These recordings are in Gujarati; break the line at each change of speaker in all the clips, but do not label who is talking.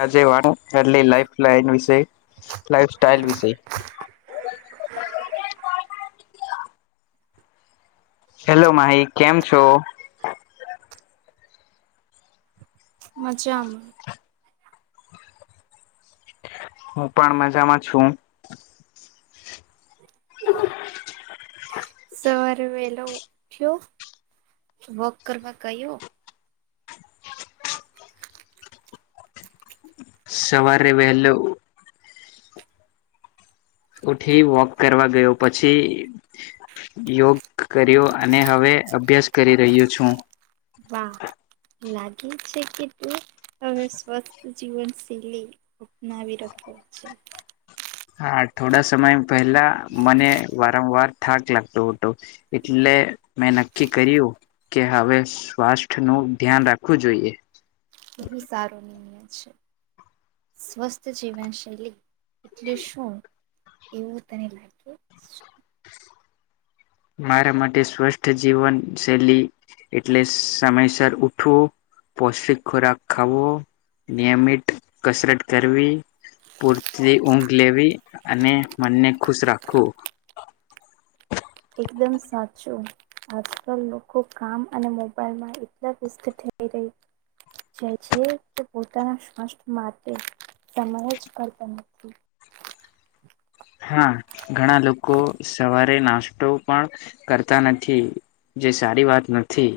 રાજેવાન હેલી લાાઈફલાઇન વિશે લાાઈફ સ્ટાાઈલ વિશે. હેલો માહી કેમ છો.
મજામાં.
હું પણ મજામાં છું. [inaudible]
સવારે વેલો ઉઠ્યો વોકરમાં કયો.
સવારે વહેલો. ઉઠી વોક કરવા ગયો પછી. યોગ કર્યો અને હવે અભ્યાસ કરી રહ્યું છું.
વા. લાગે છે કે તું તમે સ્વસ્થ જીવનશૈલી. અનાવી રખો છે.
હા થોડા સમય પહેલા મને વારંવાર થાક લાગતો હતો. એટલે મેં નક્કી કર્યું. કે હવે સ્વાસ્થ્યનું ધ્યાન રાખવું જોઈએ.
બુ સારો નિર્ણય છે સ્વસ્થ જીવન શૈલી. એટલે શું એવું તને લાગે છે.
મારા માટે સ્વસ્થ જીવન શૈલી એટલે સમયસર ઉઠવો પૌષ્ટિક ખોરાક ખાવો પૂરતી ઊંઘ લેવી અને મનને ખુશ રાખવું
એકદમ સાચું આજકાલ લોકો કામ અને મોબાઈલમાં એટલા વ્યસ્ત થઈ ર્યા જાય છે તે પોતાના સ્ષથ માટે સમય જ કરતો નથી
હા ઘણા લોકો સવારે નાસ્તો પણ કરતા નથી જે સારી વાત નથી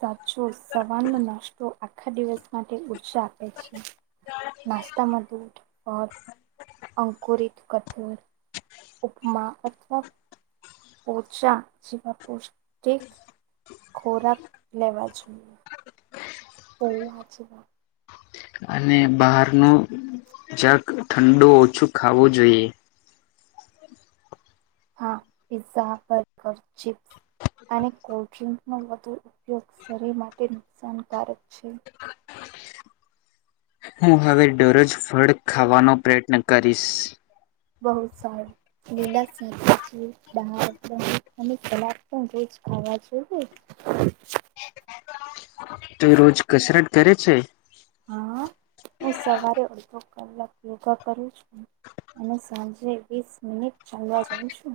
સાચો સવારનો નાસ્તો આખા દિવસ માટે ઊર્જા આપે છે નાસ્તામાંધર અંકરિત કઠોર ઉપમા અથવા પોચા જેવા પૌષ્ટિક ખોરાક લેવા જોઈએ તો વા છેી વાત
અને બહાર ન જક ઠંડુ ઓછું ખાવું જોઈએ
હા પિ્ઝા બર્ગર ચિપ્સ અને કોલ્ડ્રિંકનો વધુ ઉપયોગ શરીર માટે નુકસાનકારક છે
હું હવે દરોજ ફળ ખાવાનો પ્રયત્ન કરીશ
બહુત સારું લીલા કલાક પણ રોજ ખાવાએ હા
તો એ રોજ કસરત કરે છે
હા હું સવારે અડધો કલાક યોગા કરીું છ અને સાંજે વીસ મિનિટ ચાલવા જાઉ છું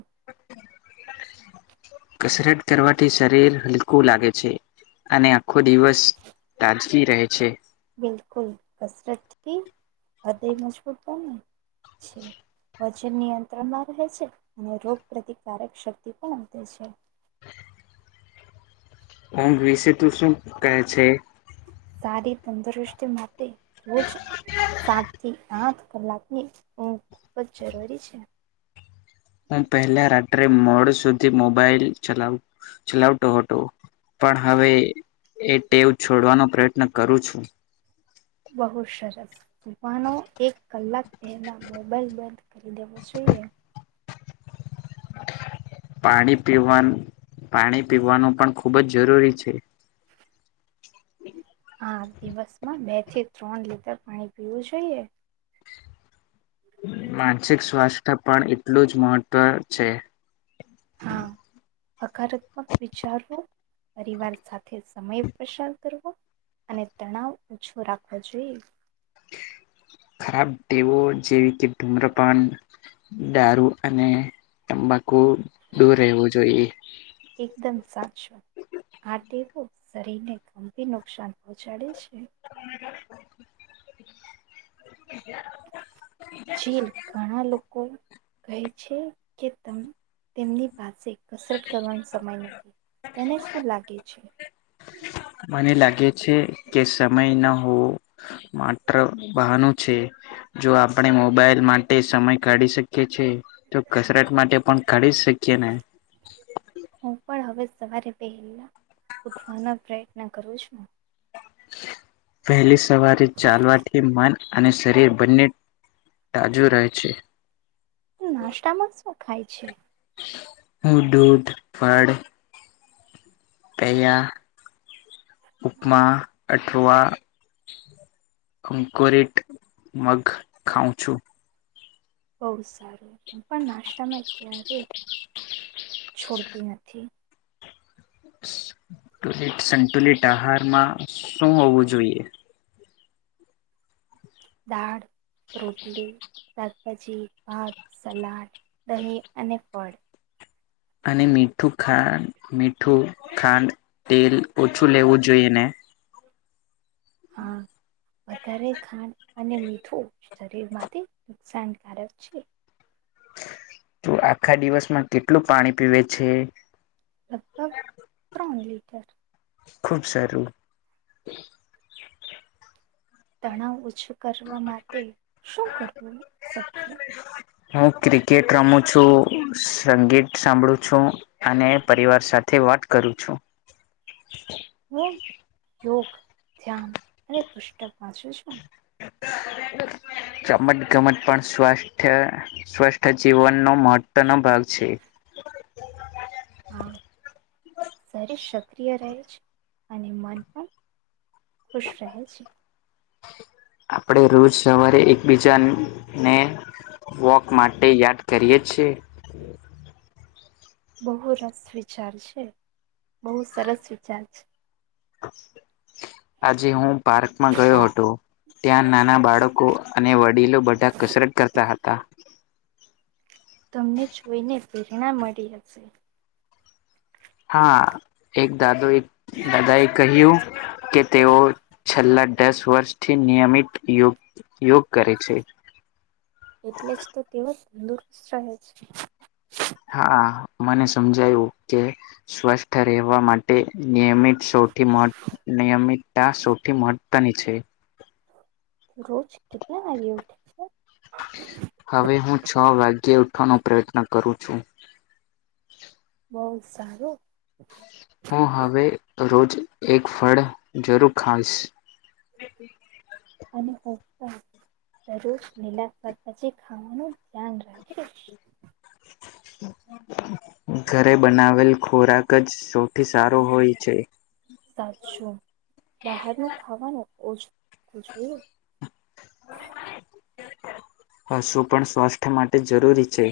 કસરત કરવાથી શરીર હલકું લાગે છે અને આખો દિવસ તાજવી રહે છે
બિલકુલ કસરતથી હૃદય મજબૂત બને છે વજન નિયંત્રણમાં રહે છે અને રોગ પ્રતિકારક શક્તિ પણ વધે છે
ંઘ વિશે તું શું કહે છે
સારી તંદુરુસ્તી માટે રોજ સાત થી આઠ કલાકની ઊંઘ ખુબ જ જરૂરી છે
હું પહેલા રાત્રે મોડ સુધી મોબાઈલ ચલાવ ચલાવતો હતો પણ હવે એ ટેવ છોડવાનો પ્રયત્ન કરું છું
બહુ સરસ સુફનો એક કલાક પહેલાં મોબાઈલ બંધ કરી દેવો જોઈએ
પાણી પીવા પાણી પીવાનું પણ ખૂબ જ જરૂરી છે હમ
હા દિવસમાં બે થી ત્રણ લીટર પાણી પીવું જોઈએ
માનસિક સ્વાસ્થ્ય પણ એટલું જ મહત્વ છે
હા હકારાત્મક વિચારવો પરિવાર સાથે સમય પસાર કરવો અને તણાવ ઓછો રાખવો જોઈએ
ખરાબ દેવો જેવી કે ધૂમ્રપાન દારૂ અને તંબાકુ દૂર રહેવું જોઈએ
એકદમ સાચું આ ટેવો શરીરને ગંભીર નુકસાન પહોંચાડે છે
હ
ચીન ઘણા લોકો કહે છે કે તેમની પાસે કસરત કરવાનો સમય નથી તને શું લાગે છે
મને લાગે છે કે સમય ના હોવો માત્ર બહનું છે જો આપણે મોબાઈલ માટે સમય કાઢી શકીએ છે તો કસરત માટે પણ કાઢી શકીએ ને
હું પણ હવે સવારે પહેલા ઉઠવાનો પ્રયત્ન કરું છું
વહેલી સવારી ચાલવાથી મન અને શરીર બંને તાજુ રહે છે
નાસ્તા માં શું ખાય છે
હું દૂધ ફળ પયા ઉપમા અઠઆ અંકોરેટ મગ ખાઉં છું
બહુ સારું હ પણ નાસ્તામાં ક્યારેય છોડતી નથી
ુલ સંતુલિત આહારમાં શું હોવું જોઈએ
દાળ રોટલી શાકભાજી ભાત સલાદ દહીં અને ફળ
અને મીઠું ખાંડ મીઠું ખાંડ તેલ ઓછું લેવું જોઈએ ને
હા વધારે ખાંડ અને મીઠું શરીર માંથી નુકસાનકારક છે
તો આખા દિવસમાં કેટલું પાણી પીવે છે
લગભગ ત્રણ લીટર
ખૂબ સારું
તણાવ ઓછો કરવા માટે શું કરવું શકીએ
હું ક્રિકેટ રમું છું સંગીત સાંભળું છું અને પરિવાર સાથે વાત કરું છું
હું યોગ ધ્યાન અને પુષક વાંચું છું
ચમત ગમત પણ સ્વસ્થ સ્વષઠ જીવનનોો મહત્વનોો ભાગ છે
હા સર સક્રિય રહે છે અને મન પણ ખુશ રહે છે
આપણે રોજ સવારે એકબીજાને વોક માટે યાદ કરીએેીએ હ
બહુ રસ વિચાર છે બહુ સરસ વિચાર છે
આજે હું પાર્કમાં ગયો હતો ત્યાં નાના બાળકો અને વડીલો બધા કસરત કરતા હતા
તમને જોઈને પ્રેરણા મળી હશે
હા એક દાદો એક દાદા એ કહ્યું કે તેઓ છેલ્લા દસ વર્ષ થી નિયમિત ગ યોગ કરે છે
એટલે જ તો તેઓ જ તંદુરસ્ત રહે છે
હા મને સમજાયું કે સ્વસ્થ રહેવા માટે નિયમિત સૌથી નિયમિતતા સૌથી મહત્વની છે
રોજ કેટલા વાાગ્યા ઉઠ
હવે હું છ વાગ્યે ઉઠવાનો પ્રયત્ન કરું છું
બહુ સારું
હું હવે રોજ એક ફળ જરૂર ખાવશ
અને દરરોજ લીલાશવાદ પછી ખાવાનું ધ્યાન રાખીશ
[unintelligible] ઘરે બનાવેલ ખોરાક જ સૌથી સારો હોય છે
સાચું બહાર ન ખાવાનું ઓછું જોયું
હ શું પણ સ્વાસ્થ્ય માટે જરૂરી છે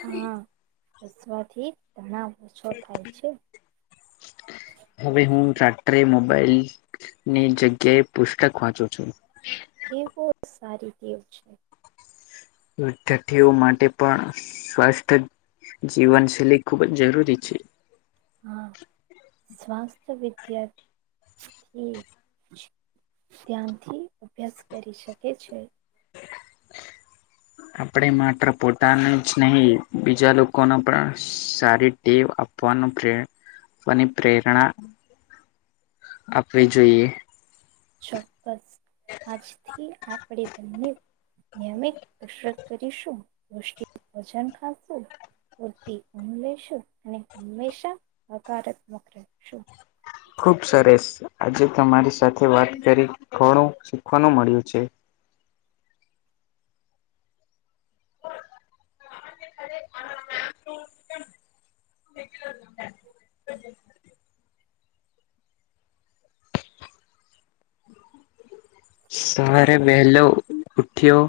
હા હસવાથી ત ઓછો થાય છે
[unintelligible] હવે હું રાત્ર્ટે મોબાઈલ ની જગ્યાએ પુસ્તક વાંચું છું
એ બહ સારી દીવ છે
વિદ્યાર્થીઓ માટે પણ સ્વાસ્થ્ય જીવનશૈલી ખૂબ જ જરૂરી છે
હા સ્વાસ્થ્ય વિદ્યથીથી ધ્યાનથી અભ્યાસ કરી શકે છે
આપણે માત્ર પોતાનું જ નહી બીજા લોકો ન પણ સારી દેવ આપવાનો પ્રે આપવાની પ્રેરણા આપે જોઈએ
ચોક્કસ આજથી આપણેે બંને નિયમિત કસરત કરીશું પષ્ટ વજન ખાશું પૂરતિ લશું અને હંમેશા હકારાત્મક રહેખશું
ખુબ સરસ આજે તમારી સાથે વાત કરી ઘણું શીખવાનું મળ્યું છે [unintelligible] [unintelligible] સવારે વેહેલો ઉઠ્યો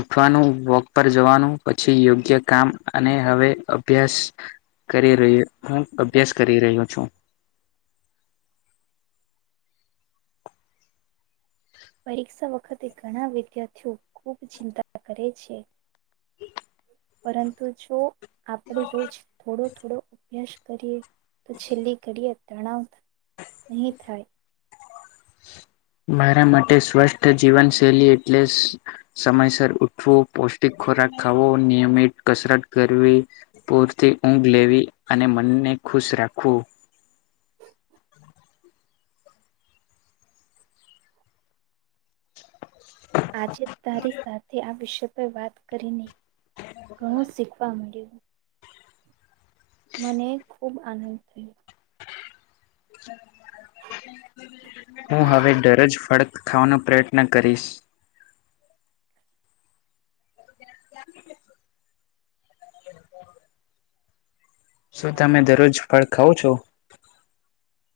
ઉઠવાનું વોક પર જવાનું પછી યોગ્ય કામ અને હવે અભ્યાસ કરી રહ હું અભ્યાસ કરી રહ્યો છું
પરીક્ષા વખતે ઘણા વિદ્યાર્થીઓ ખુબ ચિંતા કરે છે પરંતુ જો આપણે રોજ થોડો થોડો અભ્યાસ કરીએ તો છેલ્લી ઘડીએ તણાવ નહીં થાય
મારા માટે સ્વષ્ઠ જીવનશૈલી એટલે સમયસર ઉઠવું પૌષ્ટિક ખોરાક ખાવો નિયમિત કસરત કરવી પૂરતી ઊંઘ લેવી અને મનને ખુશ રાખવું
આજે તારી સાથે આ વિષય પર વાત કરીનેહી ઘણું શીખવા મળ્યું મને ખૂબ આનંદ થયો
હું હવે દરજ ફળ ખાવાનો પ્રયત્ન કરીશ [unintelligible] શું તમે દરરોજ ફળ ખાવ છો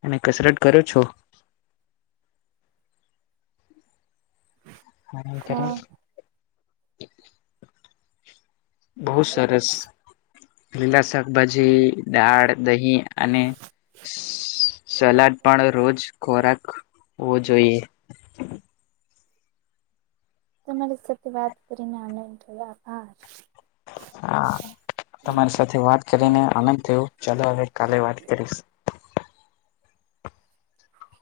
અને કસરત કરો છો
હા
[unintelligible] બહુ સરસ લીલા શાકભાજી દાળ દહીં અને સલાડ પણ રોજ ખોરાક હોવો જોઈએ
તમારી સાથે વાત કરીને આનંદ રહયો આભાર
હા તમારી સાથે વાત કરીને આનંદ થયો ચાલો હવે કાલે વાત કરીશું
હ